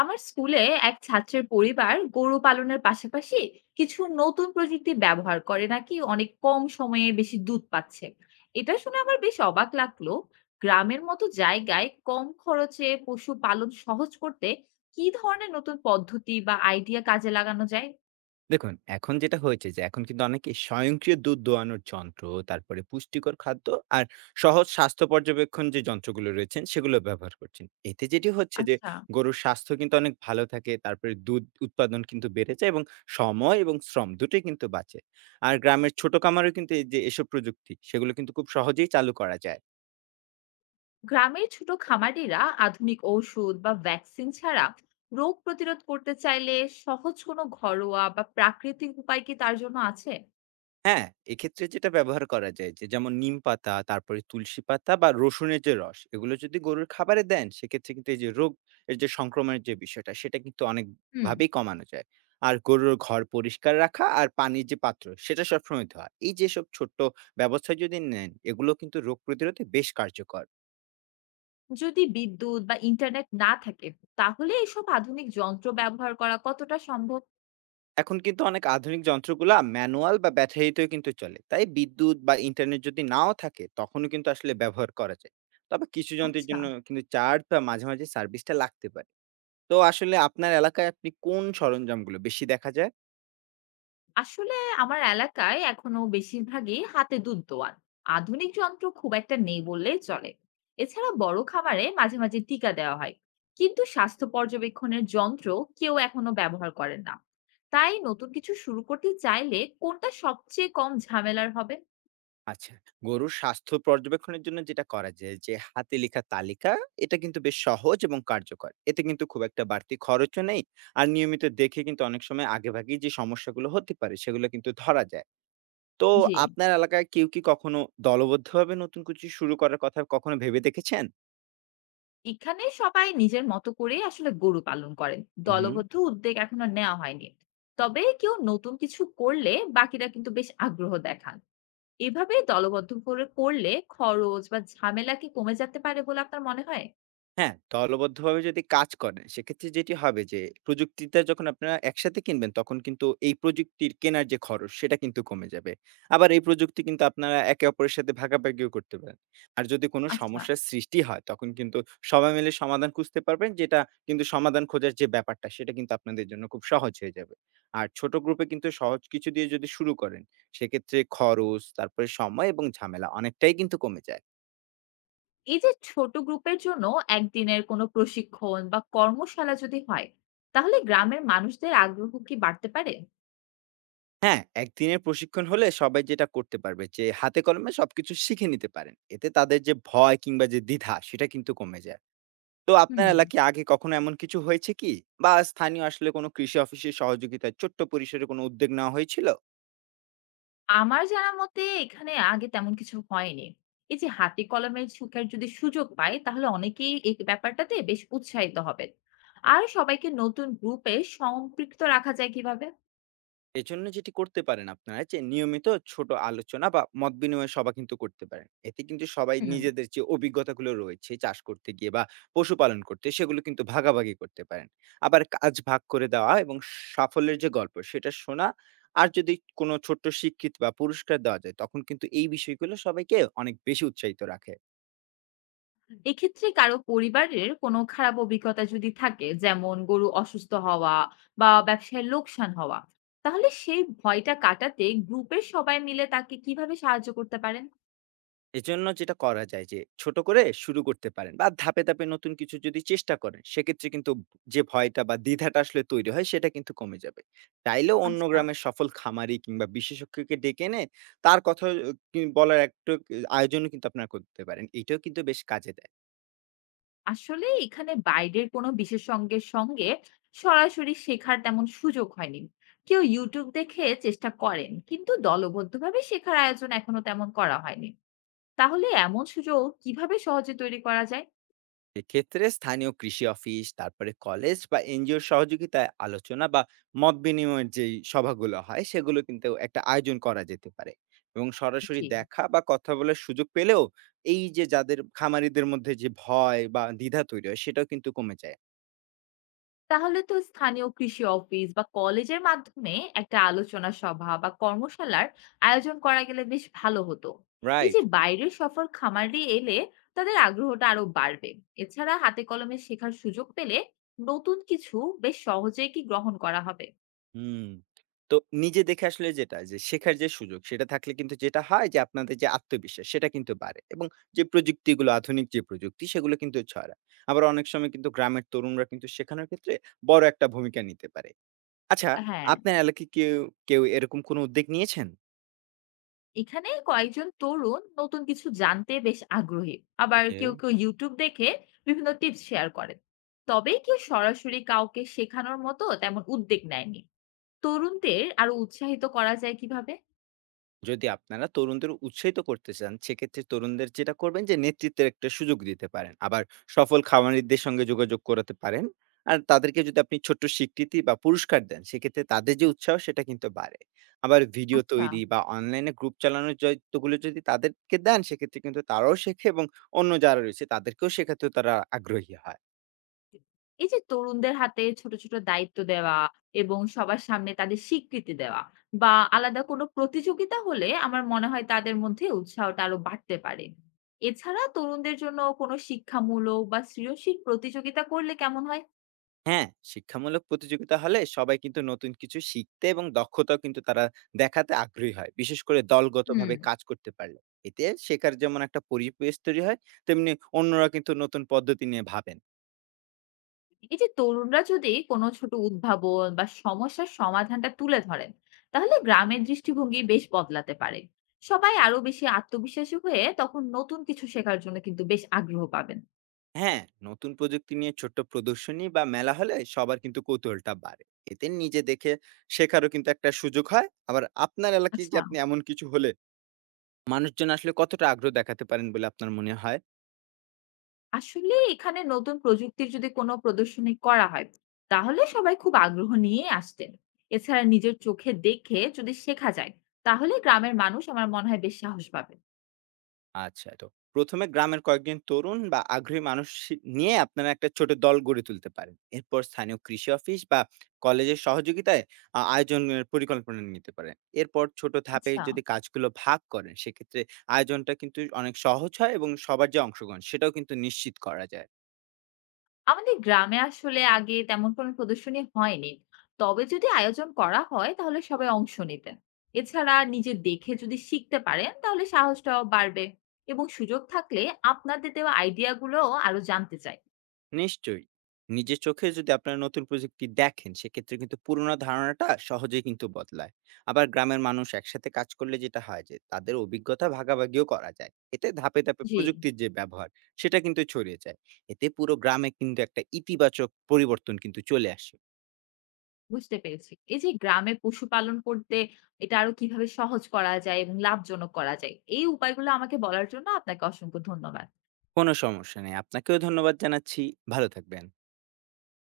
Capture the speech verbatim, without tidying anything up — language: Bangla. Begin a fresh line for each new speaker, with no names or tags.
আমার স্কুলে এক ছাত্রের পরিবার গরু পালনের পাশাপাশি কিছু নতুন প্রযুক্তি ব্যবহার করে নাকি অনেক কম সময়ে বেশি দুধ পাচ্ছে। এটা শুনে আমার বেশ অবাক লাগলো। গ্রামের মতো জায়গায় কম খরচে পশু পালন সহজ করতে কি ধরনের নতুন পদ্ধতি বা আইডিয়া কাজে লাগানো যায়?
দেখুন, এখন যেটা হয়েছে যে এখন কিন্তু অনেকে স্বয়ংক্রিয় দুধ দোয়ানোর যন্ত্র, তারপরে পুষ্টিকর খাদ্য আর সহজ স্বাস্থ্য পর্যবেক্ষণ যে যন্ত্রগুলো রয়েছেন সেগুলো ব্যবহার করছেন। এতে যেটি হচ্ছে যে
আচ্ছা।
গরুর স্বাস্থ্য কিন্তু অনেক ভালো থাকে। তারপরে দুধ উৎপাদন কিন্তু বেড়ে যায় এবং সময় এবং শ্রম দুটোই কিন্তু বাঁচে। আর গ্রামের ছোট খামারেও কিন্তু এই যে এসব প্রযুক্তি সেগুলো কিন্তু খুব সহজেই চালু করা যায়।
গ্রামের ছোট খামারিরা আধুনিক ঔষধ বা ভ্যাকসিন ছাড়া রোগ প্রতিরোধ করতে চাইলে সহজ কোনো ঘরোয়া বা প্রাকৃতিক উপায় কি তার জন্য আছে?
হ্যাঁ, এক্ষেত্রে যেটা ব্যবহার করা যায় যে যেমন নিমপাতা, তারপরে তুলসী পাতা বা রসুনের যে রস, এগুলো যদি গরুর খাবারে দেন সেক্ষেত্রে কিন্তু এই যে রোগ এর যে সংক্রমণের যে বিষয়টা সেটা কিন্তু
হুম।
অনেকভাবেই কমানো যায়। আর গরুর ঘর পরিষ্কার রাখা আর পানির যে পাত্র সেটা সবসময় ধোয়া। এই যেসব ছোট্ট ব্যবস্থা যদি নেন এগুলো কিন্তু রোগ প্রতিরোধে বেশ কার্যকর।
যদি বিদ্যুৎ বা ইন্টারনেট না থাকে তাহলে এসব আধুনিক যন্ত্র ব্যবহার করা কতটা সম্ভব?
এখন কিন্তু অনেক আধুনিক যন্ত্রগুলা ম্যানুয়াল বা ব্যাটারিতেও কিন্তু চলে। তাই বিদ্যুৎ বা ইন্টারনেট যদি নাও থাকে, তখনও কিন্তু আসলে ব্যবহার করা যায়। তবে কিছু যন্ত্রের
আচ্ছা।
জন্য কিন্তু চার্জ বা মাঝে, মাঝে সার্ভিসটা লাগতে পারে। তো আসলে আপনার এলাকায় আপনি কোন সরঞ্জামগুলো বেশি দেখা যায়?
আসলে আমার এলাকায় এখনো বেশিরভাগই হাতে দুধ দোয়ান, আধুনিক যন্ত্র খুব একটা নেই বললেই চলে। এছাড়া বড় খামারে মাঝে মাঝে টিকা দেওয়া হয়, কিন্তু স্বাস্থ্য পর্যবেক্ষণের যন্ত্র কেউ এখনো ব্যবহার করেন না। তাই নতুন কিছু শুরু করতে চাইলে কোনটা সবচেয়ে কম ঝামেলার হবে?
আচ্ছা, গরুর স্বাস্থ্য পর্যবেক্ষণের জন্য যেটা করা যায় যে, হাতে লেখা তালিকা, এটা কিন্তু বেশ সহজ এবং কার্যকর। এতে কিন্তু খুব একটা বাড়তি খরচও নেই। আর নিয়মিত দেখে কিন্তু অনেক সময় আগেভাগেই যে সমস্যাগুলো হতে পারে, সেগুলো কিন্তু ধরা যায়। তো
জি।
আপনার এলাকায় কেউ কি কখনো দলবদ্ধভাবে নতুন কিছু শুরু করার কথা কখনো ভেবে দেখেছেন?
এখানে সবাই নিজের মতো করেই আসলে গরু পালন করেন।
হুম।
দলবদ্ধ উদ্যোগ এখনো নেওয়া হয়নি। তবে কেউ নতুন কিছু করলে বাকিরা কিন্তু বেশ আগ্রহ দেখান। এভাবে দলবদ্ধ করে করলে খরচ বা ঝামেলা কি কমে যেতে পারে বলে আপনার মনে হয়?
হ্যাঁ, দলবদ্ধভাবে যদি কাজ করেন, সেক্ষেত্রে যেটি হবে যে, প্রযুক্তিটা যখন আপনারা একসাথে কিনবেন, তখন কিন্তু এই প্রযুক্তির কেনার যে খরচ, সেটা কিন্তু কমে যাবে। আবার এই প্রযুক্তি কিন্তু আপনারা একে অপরের সাথে ভাগাভাগিও করতে পারেন। আর যদি কোনো
আচ্ছা,
সমস্যার সৃষ্টি হয়, তখন কিন্তু সবাই মিলে সমাধান খুঁজতে পারবেন, যেটা কিন্তু সমাধান খোঁজার যে ব্যাপারটা, সেটা কিন্তু আপনাদের জন্য খুব সহজ হয়ে যাবে। আর ছোট গ্রুপে কিন্তু সহজ কিছু দিয়ে যদি শুরু করেন, সেক্ষেত্রে খরচ, তারপরে সময় এবং ঝামেলা অনেকটাই কিন্তু কমে যায়।
এই যে ছোট গ্রুপের জন্য একদিনের কোনো প্রশিক্ষণ বা কর্মশালা যদি হয়, তাহলে গ্রামের মানুষদের আগ্রহ কি বাড়তে পারে?
হ্যাঁ, একদিনের প্রশিক্ষণ হলে সবাই যেটা করতে পারবে যে হাতে কলমে সবকিছু শিখে নিতে পারেন। এতে তাদের যে ভয় কিংবা যে দ্বিধা সেটা কিন্তু কমে যায়। তো আপনার
হুম।
এলাকায় আগে কখনো এমন কিছু হয়েছে কি? বা স্থানীয় আসলে কোনো কৃষি অফিসের সহযোগিতায় ছোট্ট পরিসরে কোনো উদ্যোগ নেওয়া হয়েছিল?
আমার জানা মতে এখানে আগে তেমন কিছু হয়নি। এই যে হাতে কলমে শেখার যদি সুযোগ পায় তাহলে অনেকেই এই ব্যাপারটাতে বেশ উৎসাহিত হবেন। আর সবাইকে নতুন গ্রুপে সম্পৃক্ত রাখা যায় কিভাবে?
এজন্য যেটি করতে পারেন আপনারা যে নিয়মিত ছোট আলোচনা বা মত বিনিময় সভা কিন্তু করতে পারেন। এতে কিন্তু সবাই
হুম।
নিজেদের যে অভিজ্ঞতাগুলো রয়েছে চাষ করতে গিয়ে বা পশুপালন করতে সেগুলো কিন্তু ভাগাভাগি করতে পারেন। আবার কাজ ভাগ করে দেওয়া এবং সাফল্যের যে গল্প সেটা শোনা আর যদি কোনো ছোট্ট স্বীকৃতি বা পুরস্কার দেওয়া যায় তখন কিন্তু এই বিষয়গুলো সবাইকে অনেক বেশি উৎসাহিত রাখে।
এক্ষেত্রে কারো পরিবারের কোনো খারাপ অভিজ্ঞতা যদি থাকে, যেমন গরু অসুস্থ হওয়া বা ব্যবসায় লোকসান হওয়া, তাহলে সেই ভয়টা কাটাতে গ্রুপের সবাই মিলে তাকে কিভাবে সাহায্য করতে পারেন?
এজন্য যেটা করা যায় যে, ছোট করে শুরু করতে পারেন বা ধাপে, ধাপে নতুন কিছু যদি চেষ্টা করেন, সেক্ষেত্রে কিন্তু যে ভয়টা বা দ্বিধাটা আসলে তৈরি হয়, সেটা কিন্তু কমে যাবে। চাইলেও অন্য
আচ্ছা।
গ্রামের সফল খামারি কিংবা বিশেষজ্ঞকে ডেকে এনে তার কথা অ কি বলার একটু আয়োজনও কিন্তু আপনারা করতে পারেন। এটাও কিন্তু বেশ কাজে দেয়।
আসলে এখানে বাইরের কোনো বিশেষজ্ঞের সঙ্গে সরাসরি শেখার তেমন সুযোগ হয়নি। কেউ ইউটিউব দেখে চেষ্টা করেন, কিন্তু দলবদ্ধভাবে শেখার আয়োজন এখনো তেমন করা হয়নি। তাহলে এমন সুযোগ কিভাবে সহজে তৈরি করা যায়?
এক্ষেত্রে স্থানীয় কৃষি অফিস, তারপরে কলেজ বা এনজিওর সহযোগিতায় আলোচনা বা মত বিনিময়ের যেই সভাগুলো হয়, সেগুলো কিন্তু একটা আয়োজন করা যেতে পারে। এবং সরাসরি
জি।
দেখা বা কথা বলার সুযোগ পেলেও এই যে যাদের খামারিদের মধ্যে যে ভয় বা দ্বিধা তৈরি হয়, সেটাও কিন্তু কমে যায়।
তাহলে তো স্থানীয় কৃষি অফিস বা কলেজের মাধ্যমে একটা আলোচনা সভা বা কর্মশালার আয়োজন করা গেলে বেশ ভালো হতো। এই
রাইট?
যে বাইরের সফর খামারে এলে তাদের আগ্রহটা আরো বাড়বে। এছাড়া হাতে কলমে শেখার সুযোগ পেলে নতুন কিছু বেশ সহজেই কি গ্রহণ করা হবে?
হুম। তো নিজে দেখে আসলে যেটা যে শেখার যে সুযোগ সেটা থাকলে কিন্তু যেটা হয় যে আপনাদের যে আত্মবিশ্বাস সেটা কিন্তু বাড়ে এবং যে প্রযুক্তিগুলো আধুনিক যে প্রযুক্তি সেগুলো কিন্তু ছড়ায়। আবার অনেক সময় কিন্তু গ্রামের তরুণরা কিন্তু শেখানোর ক্ষেত্রে বড় একটা ভূমিকা নিতে পারে। আচ্ছা
হ্যাঁ।
আপনার এলাকায় কেউ, কেউ এরকম কোনো উদ্যোগ নিয়েছেন?
এখানে কয়েকজন তরুণ নতুন কিছু জানতে বেশ আগ্রহী, আবার
ওকে।
কেউ কেউ ইউটিউব দেখে বিভিন্ন টিপস শেয়ার করেন। তবে কেউ সরাসরি কাউকে শেখানোর মতো তেমন উদ্যোগ নেয়নি। তরুণদের আরো উৎসাহিত করা যায় কিভাবে?
যদি আপনারা তরুণদের উৎসাহিত করতে চান সেক্ষেত্রে তরুণদের যেটা করবেন যে নেতৃত্বের একটা সুযোগ দিতে পারেন আবার সফল খামারিদের সঙ্গে যোগাযোগ করাতে পারেন আর তাদেরকে যদি আপনি ছোট্ট স্বীকৃতি বা পুরস্কার দেন সেক্ষেত্রে তাদের যে উৎসাহ সেটা কিন্তু বাড়ে আবার ভিডিও
আচ্ছা।
তৈরি বা অনলাইনে গ্রুপ চালানোর দায়িত্বগুলো যদি তাদেরকে দেন সেক্ষেত্রে কিন্তু তারাও শেখে এবং অন্য যারা রয়েছে তাদেরকেও শেখাতেও তারা আগ্রহী হয়
এই যে তরুণদের হাতে ছোট, ছোট দায়িত্ব দেওয়া এবং সবার সামনে তাদের স্বীকৃতি দেওয়া বা আলাদা কোনো প্রতিযোগিতা হলে আমার মনে হয় তাদের মধ্যে উৎসাহটা আরো বাড়তে পারে। এছাড়া তরুণদের জন্য কোনো শিক্ষামূলক বা সৃজনশীল প্রতিযোগিতা করলে কেমন হয়?
হ্যাঁ, শিক্ষামূলক প্রতিযোগিতা হলে সবাই কিন্তু নতুন কিছু শিখতে এবং দক্ষতাও কিন্তু তারা দেখাতে আগ্রহী হয়। বিশেষ করে
হুম।
দলগতভাবে কাজ করতে পারলে। এতে শেখার যেমন একটা পরিবেশ তৈরি হয়, তেমনি অন্যরা কিন্তু নতুন পদ্ধতি নিয়ে ভাবেন।
এই যে তরুণরা যদি কোনো ছোট উদ্ভাবন বা সমস্যার সমাধানটা তুলে ধরেন তাহলে গ্রামের দৃষ্টিভঙ্গি বেশ বদলাতে পারে। সবাই আরো বেশি আত্মবিশ্বাসী হয়ে তখন নতুন কিছু শেখার জন্য কিন্তু বেশ আগ্রহ পাবেন।
হ্যাঁ, নতুন প্রযুক্তি নিয়ে ছোট্ট প্রদর্শনী বা মেলা হলে সবার কিন্তু কৌতূহলটা বাড়ে। এতে নিজে দেখে শেখারও কিন্তু একটা সুযোগ হয়। আবার আপনার এলাকায় কি
আচ্ছা।
আপনি এমন কিছু হলে মানুষজন আসলে কতটা আগ্রহ দেখাতে পারেন বলে আপনার মনে হয়?
আসলে এখানে নতুন প্রযুক্তির যদি কোনো প্রদর্শনী করা হয় তাহলে সবাই খুব আগ্রহ নিয়ে আসতেন। এছাড়া নিজের চোখে দেখে যদি শেখা যায় তাহলে গ্রামের মানুষ আমার মনে হয় বেশ সাহস পাবে।
আচ্ছা তো প্রথম এ গ্রামের কয়েকজন তরুণ বা আগ্রহী মানুষ শি- নিয়ে আপনারা একটা ছোট দল গড়ে তুলতে পারেন। এরপর স্থানীয় কৃষি অফিস বা কলেজের সহযোগিতায় আ আয়োজনের পরিকল্পনা নিতে পারেন। এরপর ছোট ধাপে
আচ্ছা।
যদি কাজগুলো ভাগ করেন, সেক্ষেত্রে আয়োজনটা কিন্তু অনেক সহজ হয় এবং সবার যে অংশগ্রহণ সেটাও কিন্তু নিশ্চিত করা যায়।
আমাদের গ্রামে আসলে আগে তেমন কোনো প্রদর্শনী হয়নি, তবে যদি আয়োজন করা হয় তাহলে সবাই অংশ নিতেন। এছাড়া নিজে দেখে যদি শিখতে পারেন তাহলে সাহসটাও বাড়বে, এবং সুযোগ থাকলে আপনাদের দেওয়া আইডিয়া গুলো আরো জানতে চাই।
নিশ্চয়ই। নিজের চোখে যদি আপনারা নতুন প্রযুক্তি দেখেন, সেক্ষেত্রে কিন্তু পুরোনো ধারণাটা সহজেই কিন্তু বদলায়। আবার গ্রামের মানুষ একসাথে কাজ করলে যেটা হয় যে, তাদের অভিজ্ঞতা ভাগাভাগিও করা যায়। এতে ধাপে, ধাপে
জি।
প্রযুক্তির যে ব্যবহার, সেটা কিন্তু ছড়িয়ে যায়। এতে পুরো গ্রামে কিন্তু একটা ইতিবাচক পরিবর্তন কিন্তু চলে আসে।
বুঝতে পেরেছি, এই যে গ্রামে পশুপালন করতে এটা আরো কিভাবে সহজ করা যায় এবং লাভজনক করা যায় এই উপায়গুলো আমাকে বলার জন্য আপনাকে অসংখ্য ধন্যবাদ।
কোনো সমস্যা নেই। আপনাকেও ধন্যবাদ জানাচ্ছি। ভালো থাকবেন।